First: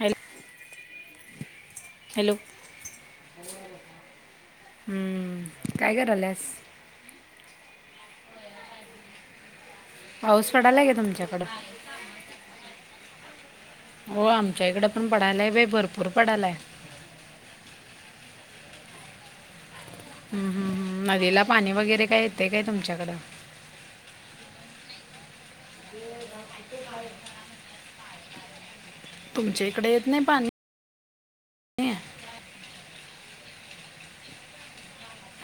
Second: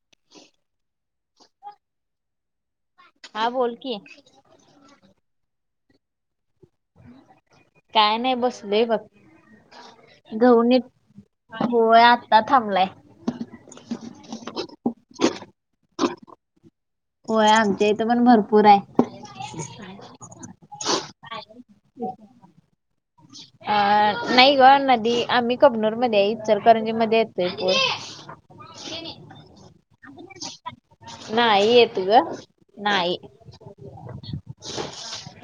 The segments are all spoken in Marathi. हॅल हॅलो हा बोल की हम्म काय करालस काय नाही बसले बग पाऊस घऊ नि पडालाय का तुमच्याकडं? होय आत्ता थांबलाय हो आमच्याकडें पण पडायला आहे वे भरपूर पडाला आहे होय आमच्या इथं पण भरपूर आहे हम्म हम् हम् नदीला पाणी वगैरे काय येते काय तुमच्याकडं अं नाही ग नदी आम्ही कबनूर मध्ये आ चलकरंजी मध्ये येतोय पू तुमच्या इकडे येत नाही पाणी नाही येत ग नाही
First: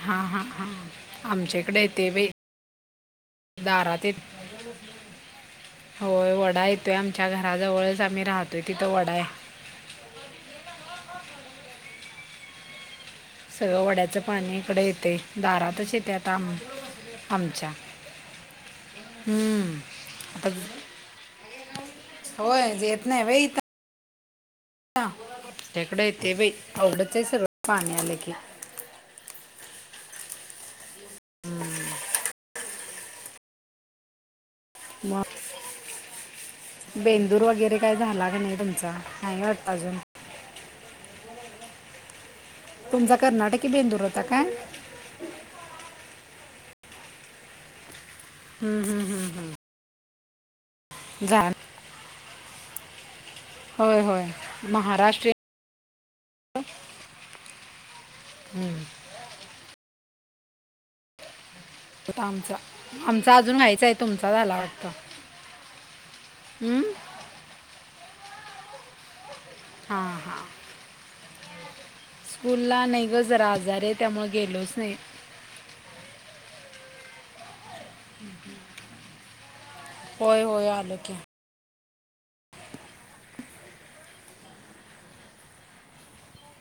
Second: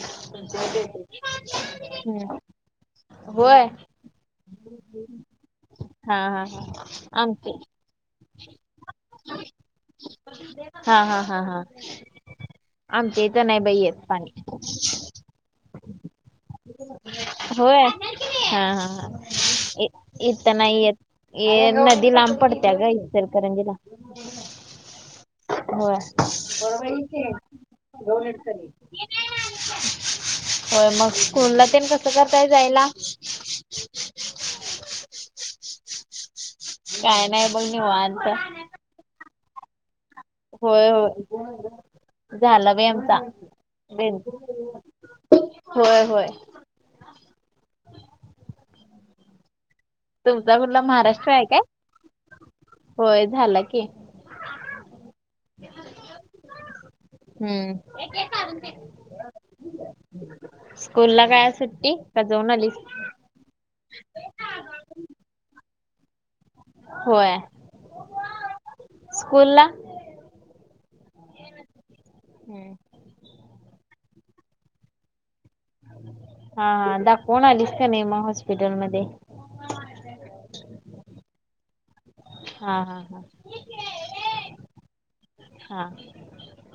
हा हा हा आमच्याकडे य ते वे हम्म होय हा होय हा वडा हा येतोय आमच्या आमचे घराजवळच आम्ही राहतोय तिथं वडा आहे हा हा हा हा आम ते सगळं वड्याचं पाणी इकडे येतये दारातच येते आम आमच्या. होय हा हा हम्म इ-इत आता नाही येत. ये नदी लांब पडत्या होय ग येत नाही व्हय इथं इचलकरंजीला. होय! आमच्याकडे येते बाई आवडत आहे सगळं [unintelligible] पाणी आलं की होय मग कुणला तेण कसं करताय जायला. मग. काय बेंदूर नाही बघ वगैरे काय निवांत. झाला का नाही तुमचा, नाही वाटत अजून. होय, होय झालं बाई तुमचा आमचा कर्नाटकी बेंदूर होता काय बेंदूर. होय, होय! हूं हूं हूं! तुमचा कुठला महाराष्ट्र आहे काय, होय झाला. होय, होय महाराष्ट्र. हूं! ह [inaudible] स्कूल ला काय आज सु होता आमचा. आमचा अजून व्हायचाय, तुमचा झाला वाटतं ऊ. होय स्कूल ला. हां हां! स्कूलला नाही गं जरा आजारी आहे त्यामुळं गेलोच नाही. हा, हा दाखवून आलीस का नाहीे म हॉस्पिटलमदे. होय, होय आलोकी. हा हा हा हा!